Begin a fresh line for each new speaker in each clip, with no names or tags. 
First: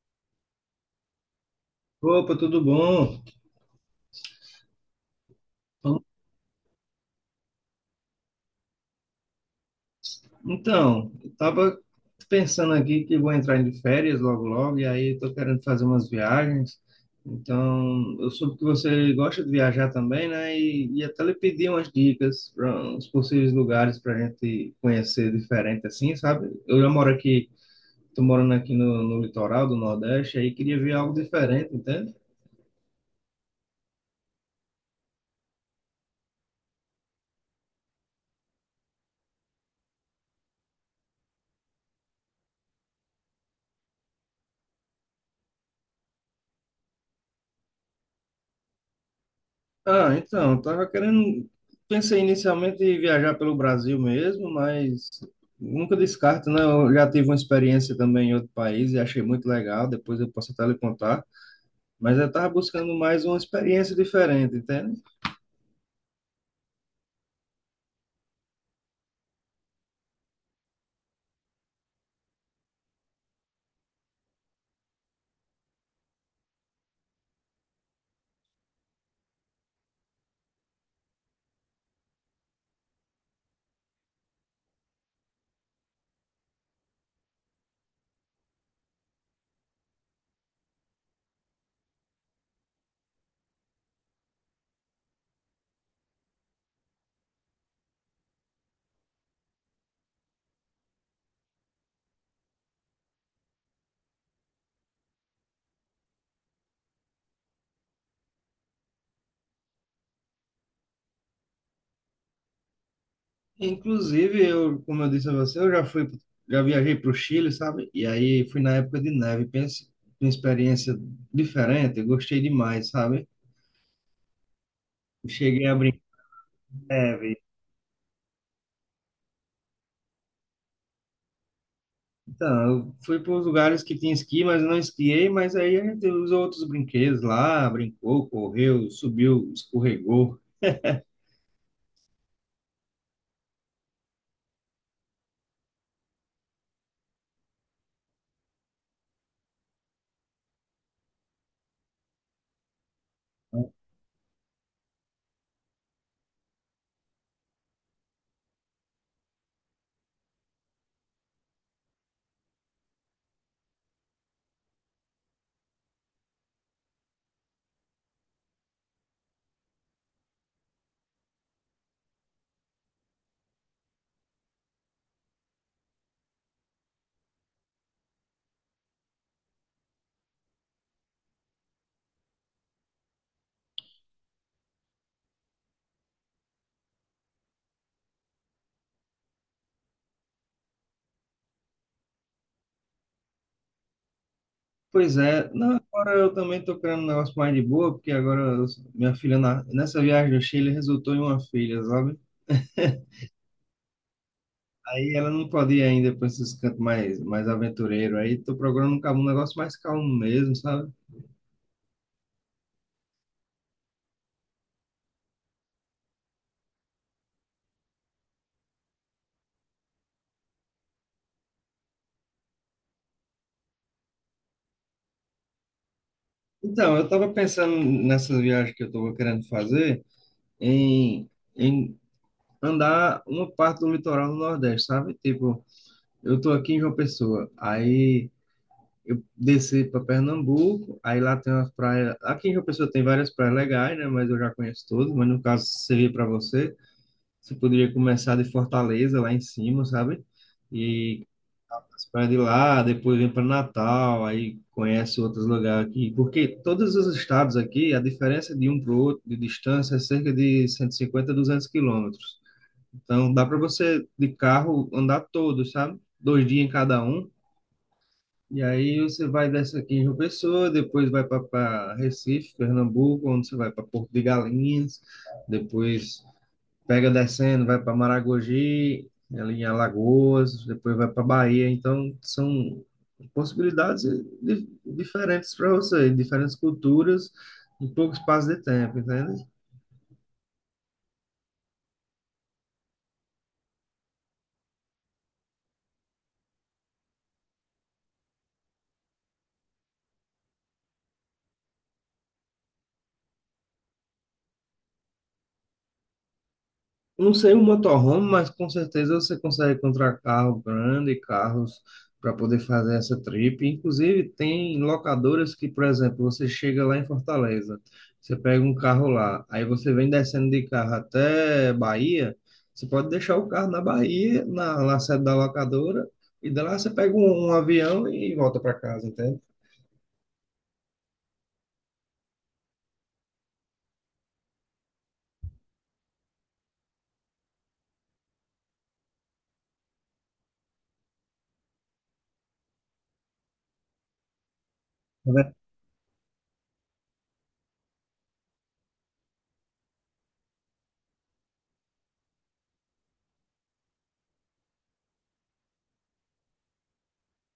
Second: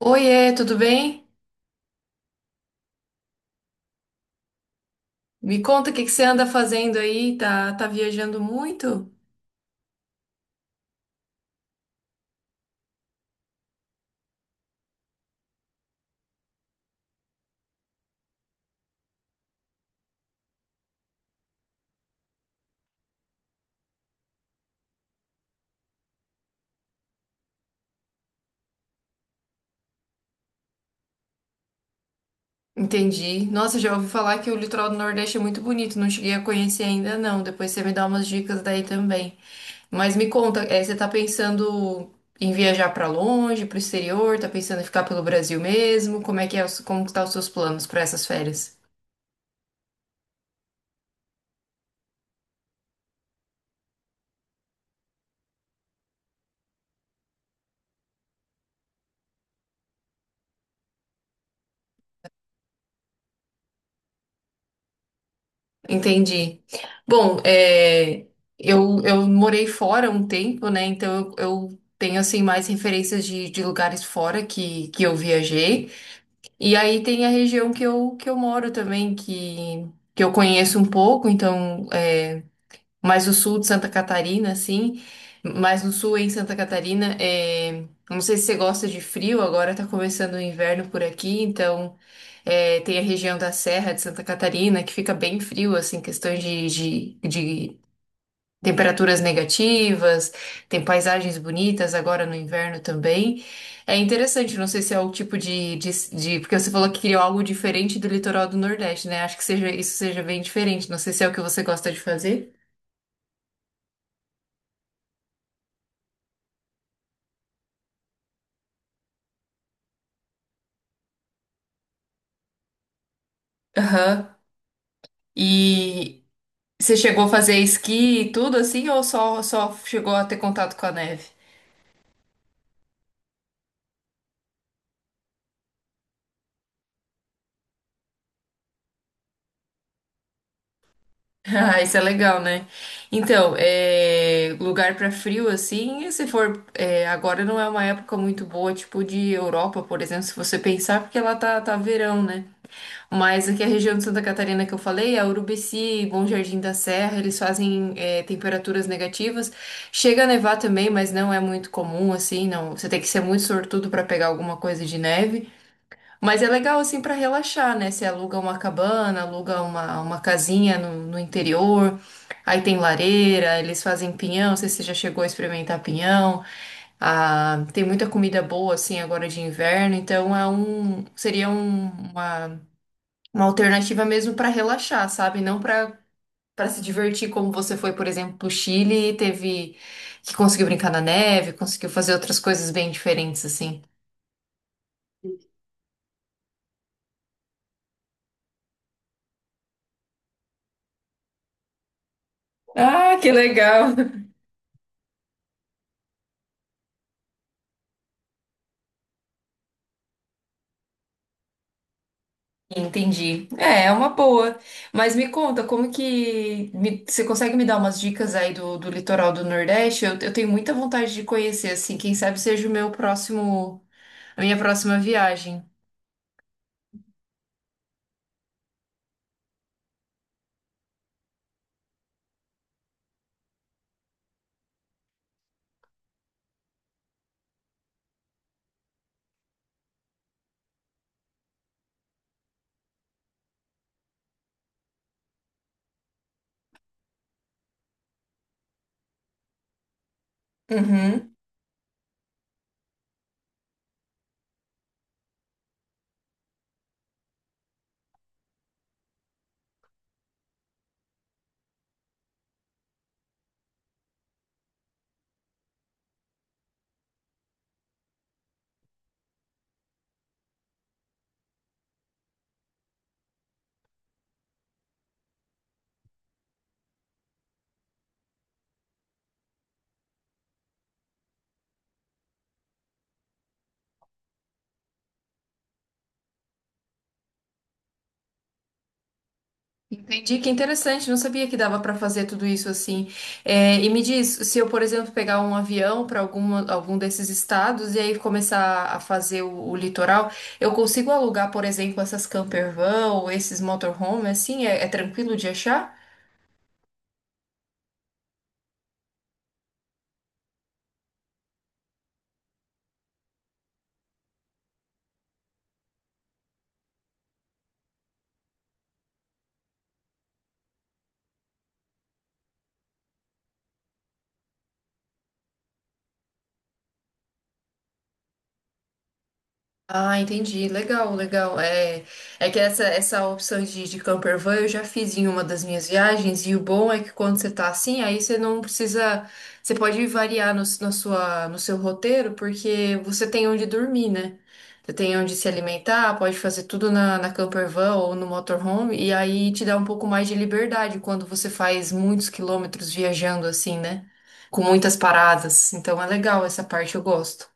Oiê, tudo bem?
Opa, tudo bom?
Me conta o que que você anda fazendo aí? Tá viajando muito?
Então, eu tava pensando aqui que vou entrar de férias logo logo, e aí eu tô querendo fazer umas viagens. Então, eu soube que você gosta de viajar também, né? E até lhe pedi umas dicas para uns possíveis lugares para a gente conhecer diferente assim, sabe? Eu já moro aqui, tô morando aqui no litoral do Nordeste, aí queria ver algo diferente, entende?
Entendi. Nossa, já ouvi falar que o litoral do Nordeste é muito bonito, não cheguei a conhecer ainda não. Depois você me dá umas dicas daí também. Mas me conta, você tá pensando em viajar pra longe, pro exterior? Tá pensando em ficar pelo Brasil mesmo? Como é que é, como que tá os seus planos pra essas férias?
Ah, então, eu tava querendo. Pensei inicialmente em viajar pelo Brasil mesmo, mas nunca descarto, né? Eu já tive uma experiência também em outro país e achei muito legal, depois eu posso até lhe contar. Mas eu tava buscando mais uma experiência diferente, entende?
Entendi. Bom, eu morei fora um tempo, né? Então eu tenho assim mais referências de lugares fora que eu viajei. E aí tem a região que eu moro também, que eu conheço um pouco, então mais o sul de Santa Catarina, assim, mais no sul em Santa Catarina. Não sei se você gosta de frio, agora tá começando o inverno por aqui, então. Tem a região da Serra de Santa Catarina, que fica bem frio, assim, questões de temperaturas negativas, tem paisagens bonitas agora no inverno também. É interessante, não sei se é o tipo de. Porque você falou que queria algo diferente do litoral do Nordeste, né? Acho que seja, isso seja bem diferente, não sei se é o que você gosta de fazer.
Inclusive, eu, como eu disse a você, eu já fui, já viajei para o Chile, sabe? E aí fui na época de neve, pense, uma experiência diferente, eu gostei demais, sabe?
Aham.
Cheguei a brincar
E
de
você chegou a
neve.
fazer esqui e tudo assim, ou só chegou a ter contato com a neve?
Então, eu fui para os lugares que tinha esqui, mas eu não esquiei, mas aí a gente usou outros brinquedos lá, brincou, correu, subiu, escorregou,
Ah, isso é legal, né? Então, lugar pra frio assim, se for agora não é uma época muito boa, tipo de Europa, por exemplo, se você pensar, porque lá tá verão, né? Mas aqui a
né?
região de Santa Catarina que eu falei, a Urubici, Bom Jardim da Serra, eles fazem temperaturas negativas. Chega a nevar também, mas não é muito comum assim, não. Você tem que ser muito sortudo pra pegar alguma coisa de neve. Mas é legal assim para relaxar, né? Você aluga uma cabana, aluga uma casinha no interior, aí tem lareira, eles fazem pinhão, não sei se você já chegou a experimentar pinhão. Ah, tem muita comida boa assim agora de inverno, então seria uma alternativa mesmo para relaxar, sabe? Não para se divertir como você foi, por exemplo, pro Chile e teve que conseguiu brincar na neve, conseguiu fazer outras coisas bem diferentes assim.
Pois é, não, agora eu também tô querendo um negócio mais de boa, porque minha filha, nessa viagem ao Chile, resultou em uma filha, sabe?
Ah, que legal!
Aí ela não pode ir ainda para esses cantos mais, mais aventureiro. Aí tô procurando um negócio mais calmo mesmo, sabe?
Entendi. É uma boa. Mas me conta, como que você consegue me dar umas dicas aí do litoral do Nordeste? Eu tenho muita vontade de conhecer, assim, quem sabe seja o meu próximo, a minha próxima viagem.
Então, eu tava pensando nessa viagem que eu tava querendo fazer em, em andar uma parte do litoral do Nordeste, sabe? Tipo, eu tô aqui em João Pessoa, aí eu desci para Pernambuco, aí lá tem umas praias. Aqui em João Pessoa tem várias praias legais, né? Mas eu já conheço todas, mas no caso se servir para você, você poderia começar de Fortaleza, lá em cima, sabe? E
Uhum.
as praias de lá, depois vem para Natal, aí conhece outros lugares aqui, porque todos os estados aqui, a diferença de um para o outro de distância é cerca de 150, 200 quilômetros. Então dá para você de carro andar todos, sabe? Dois dias em cada um. E aí você vai dessa aqui em João Pessoa, depois vai para Recife, Pernambuco, onde você vai para Porto de Galinhas, depois pega descendo, vai para Maragogi, ali em Alagoas, depois vai para Bahia. Então são possibilidades diferentes para você, diferentes culturas em pouco espaço de tempo, entende?
Entendi, que interessante, não sabia que dava para fazer tudo isso assim. E me diz, se eu, por exemplo, pegar um avião para algum desses estados e aí começar a fazer o litoral, eu consigo alugar, por exemplo, essas campervan ou esses motorhome, assim, é tranquilo de achar?
Não sei o motorhome, mas com certeza você consegue encontrar carro grande, carros para poder fazer essa trip. Inclusive, tem locadoras que, por exemplo, você chega lá em Fortaleza, você pega um carro lá, aí você vem descendo de carro até Bahia, você pode deixar o carro na Bahia, na sede da locadora, e de lá você pega um avião e volta para casa, entende?
Ah, entendi. Legal, legal. É que essa opção de camper van eu já fiz em uma das minhas viagens, e o bom é que quando você tá assim, aí você não precisa. Você pode variar no seu roteiro, porque você tem onde dormir, né? Você tem onde se alimentar, pode fazer tudo na camper van ou no motorhome, e aí te dá um pouco mais de liberdade quando você faz muitos quilômetros viajando assim, né? Com muitas paradas. Então é legal essa parte, eu gosto.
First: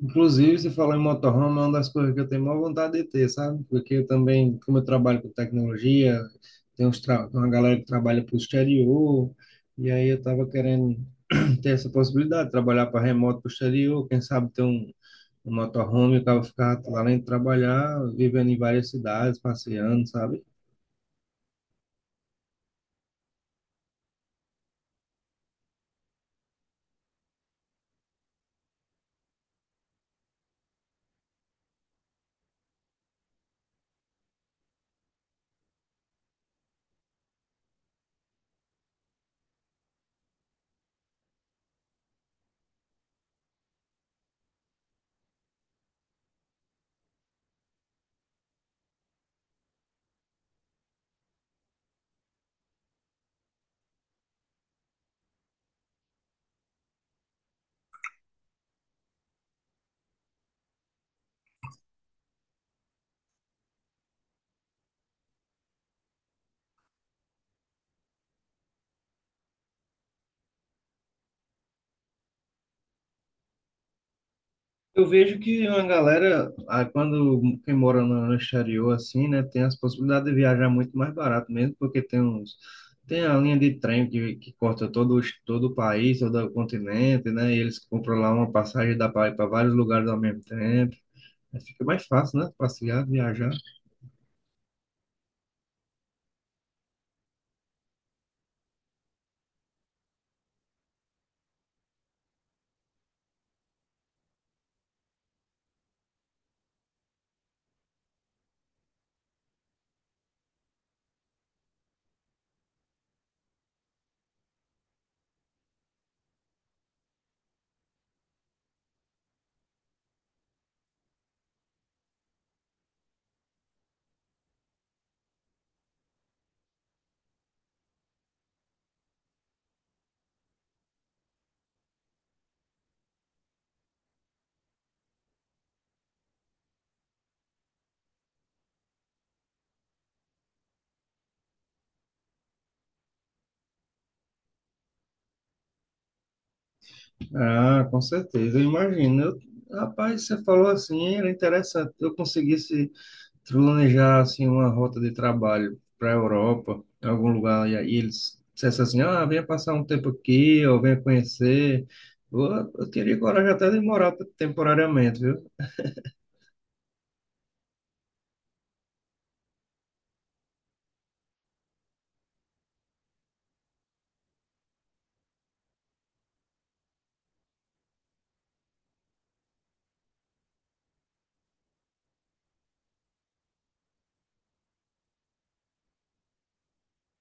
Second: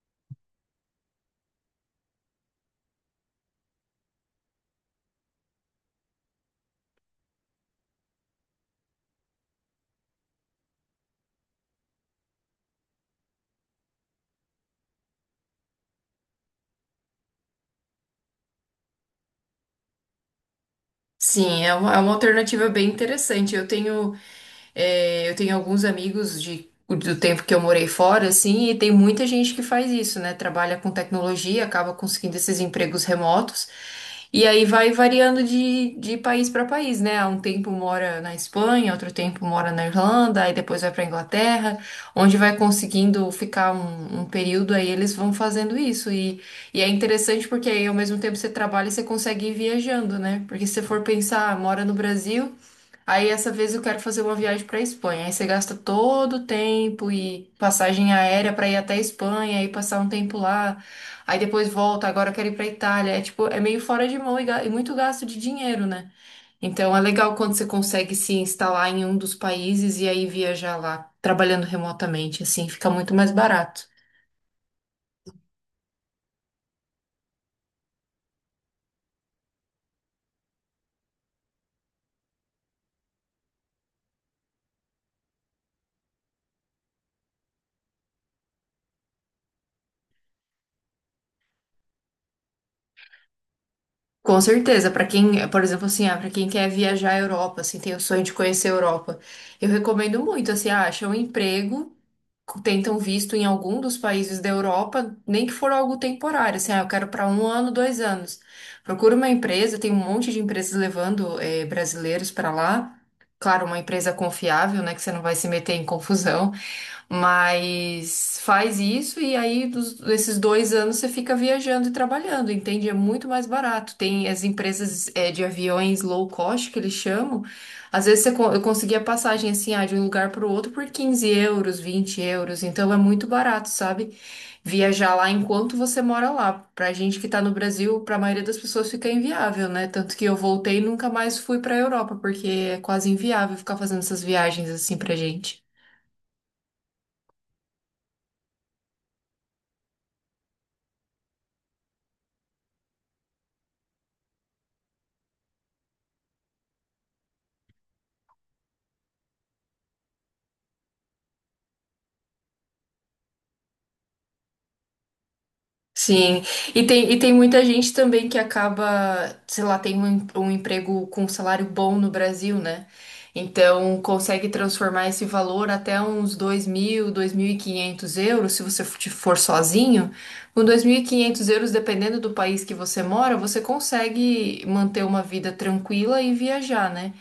Inclusive, você falou em motorhome, é uma das coisas que eu tenho maior vontade de ter, sabe? Porque eu também, como eu trabalho com tecnologia, tem uma galera que trabalha para o exterior, e aí eu estava querendo ter essa possibilidade de trabalhar para remoto para o exterior, quem sabe ter um motorhome, eu tava ficar lá dentro trabalhar, vivendo em várias cidades, passeando, sabe?
Sim, é uma alternativa bem interessante. Eu tenho alguns amigos do tempo que eu morei fora, assim, e tem muita gente que faz isso, né? Trabalha com tecnologia, acaba conseguindo esses empregos remotos, e aí vai variando de país para país, né? Há um tempo mora na Espanha, outro tempo mora na Irlanda, aí depois vai para Inglaterra, onde vai conseguindo ficar um período, aí eles vão fazendo isso. E é interessante porque aí ao mesmo tempo você trabalha e você consegue ir viajando, né? Porque se você for pensar, ah, mora no Brasil, aí essa vez eu quero fazer uma viagem para Espanha. Aí você gasta todo o tempo e passagem aérea para ir até a Espanha e passar um tempo lá. Aí depois volta, agora eu quero ir para Itália. É tipo, é meio fora de mão e muito gasto de dinheiro, né? Então é legal quando você consegue se instalar em um dos países e aí viajar lá, trabalhando remotamente, assim, fica muito mais barato.
Eu vejo que uma galera, ah, quando quem mora no exterior, assim, né, tem as possibilidades de viajar muito mais barato mesmo, porque tem uns, tem a linha de trem que corta todo, todo o país, todo o continente, né, e eles compram lá uma passagem da para ir para vários lugares ao mesmo tempo. Aí fica mais fácil, né, passear, viajar.
Com certeza, para quem, por exemplo, assim, ah, para quem quer viajar à Europa, assim, tem o sonho de conhecer a Europa, eu recomendo muito, assim, ah, acha um emprego, tentam visto em algum dos países da Europa, nem que for algo temporário, assim, ah, eu quero para um ano, 2 anos. Procura uma empresa, tem um monte de empresas levando brasileiros para lá. Claro, uma empresa confiável, né, que você não vai se meter em confusão. Mas faz isso e aí desses 2 anos você fica viajando e trabalhando, entende? É muito mais barato. Tem as empresas de aviões low cost que eles chamam. Às vezes eu conseguia passagem assim, ah, de um lugar para o outro por 15 euros, 20 euros. Então é muito barato, sabe? Viajar lá enquanto você mora lá. Pra gente que tá no Brasil, pra maioria das pessoas fica inviável, né? Tanto que eu voltei e nunca mais fui pra Europa, porque é quase inviável ficar fazendo essas viagens assim pra gente.
Ah, com certeza, eu imagino. Eu, rapaz, você falou assim, era interessante. Eu conseguisse planejar assim uma rota de trabalho para a Europa, em algum lugar, e aí eles dissessem assim, ah, venha passar um tempo aqui, ou venha conhecer. Eu, eu teria coragem até de morar temporariamente, viu?
Sim, e tem muita gente também que acaba, sei lá, tem um emprego com um salário bom no Brasil, né? Então consegue transformar esse valor até uns dois mil e quinhentos euros, se você for sozinho. Com 2.500 euros, dependendo do país que você mora, você consegue manter uma vida tranquila e viajar, né?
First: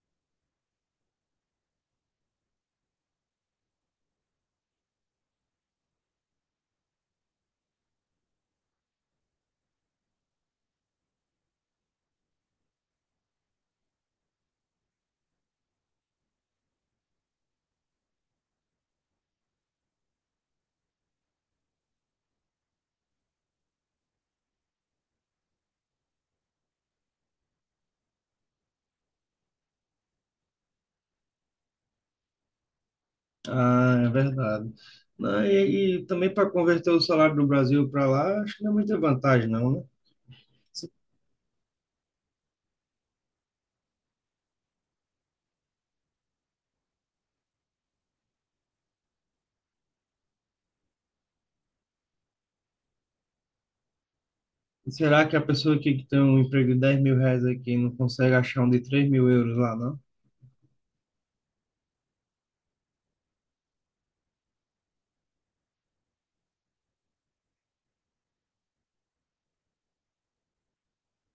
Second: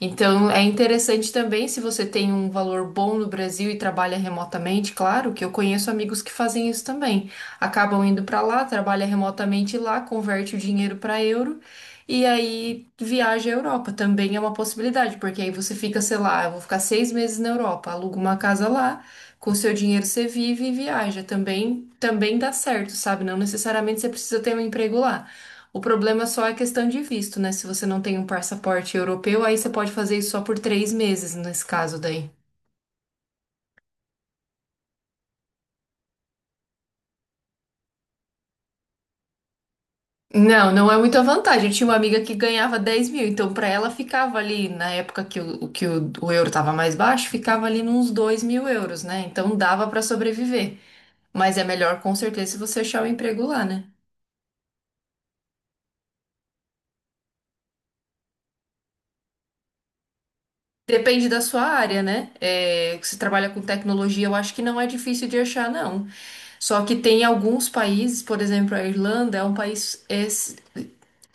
Então, é interessante também se você tem um valor bom no Brasil e trabalha remotamente, claro, que eu conheço amigos que fazem isso também. Acabam indo para lá, trabalha remotamente lá, converte o dinheiro para euro e aí viaja à Europa. Também é uma possibilidade, porque aí você fica, sei lá, eu vou ficar 6 meses na Europa, aluga uma casa lá, com o seu dinheiro você vive e viaja. Também dá certo, sabe? Não necessariamente você precisa ter um emprego lá. O problema só é questão de visto, né? Se você não tem um passaporte europeu, aí você pode fazer isso só por 3 meses, nesse caso daí.
Ah, é verdade. Não, e também para converter o salário do Brasil para lá, acho que não é muita vantagem, não, né?
Não,
Se-
não é muita vantagem. Eu tinha uma amiga que ganhava 10.000, então pra ela ficava ali, na época o euro tava mais baixo, ficava ali nos 2.000 euros, né? Então dava pra sobreviver. Mas é melhor com certeza se você achar um emprego lá, né?
Será que a pessoa que tem um emprego de 10 mil reais aqui não consegue achar um de 3 mil euros lá, não?
Depende da sua área, né? Se trabalha com tecnologia, eu acho que não é difícil de achar, não. Só que tem alguns países, por exemplo, a Irlanda é um país é,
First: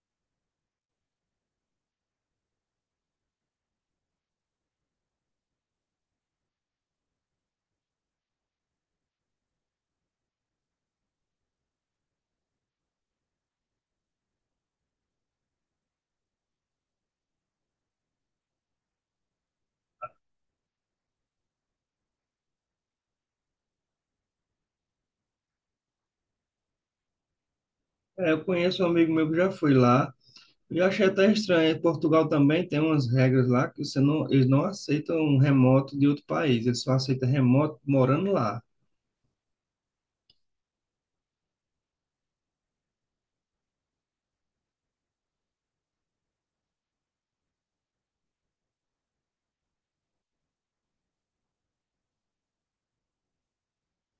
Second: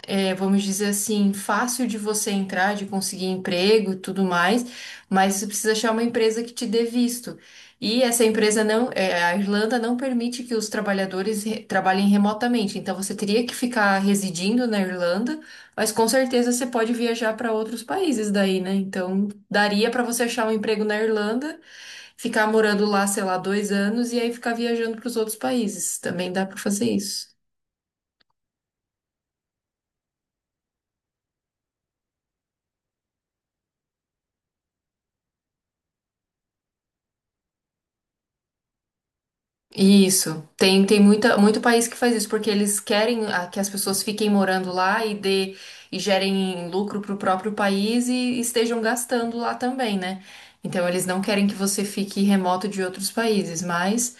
é, vamos dizer assim, fácil de você entrar, de conseguir emprego e tudo mais, mas você precisa achar uma empresa que te dê visto. E essa empresa não, a Irlanda não permite que os trabalhadores trabalhem remotamente, então você teria que ficar residindo na Irlanda, mas com certeza você pode viajar para outros países daí, né? Então daria para você achar um emprego na Irlanda, ficar morando lá, sei lá, 2 anos e aí ficar viajando para os outros países. Também dá para fazer isso.
É, eu conheço um amigo meu que já foi lá, e eu achei até estranho. Em Portugal também tem umas regras lá que você não, eles não aceitam um remoto de outro país, eles só aceitam remoto morando lá.
Isso. Tem muito país que faz isso, porque eles querem que as pessoas fiquem morando lá e dê, e gerem lucro para o próprio país e estejam gastando lá também, né? Então eles não querem que você fique remoto de outros países, mas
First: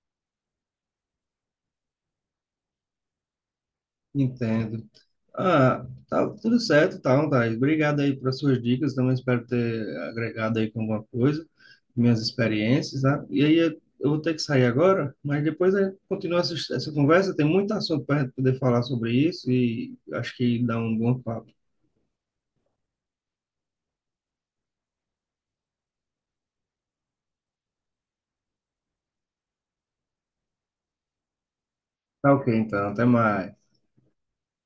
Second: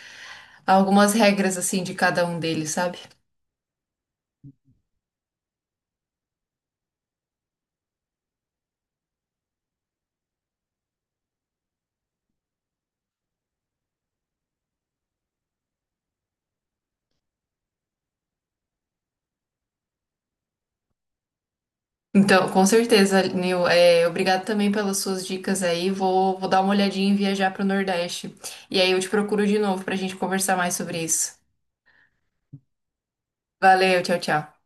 há algumas regras assim de cada um deles, sabe?
Entendo. Ah, tá tudo certo, tá, Thaís. Obrigado aí pelas suas dicas. Também espero ter agregado aí com alguma coisa, minhas experiências, tá? E aí eu vou ter que sair agora, mas depois a gente continua essa conversa. Tem muito assunto para a gente poder falar sobre isso e acho que dá um bom papo.
Então, com certeza, Nil, obrigado também pelas suas dicas aí. Vou dar uma olhadinha em viajar para o Nordeste. E aí eu te procuro de novo para a gente conversar mais sobre isso.
Tá ok, então. Até mais.
Valeu, tchau, tchau.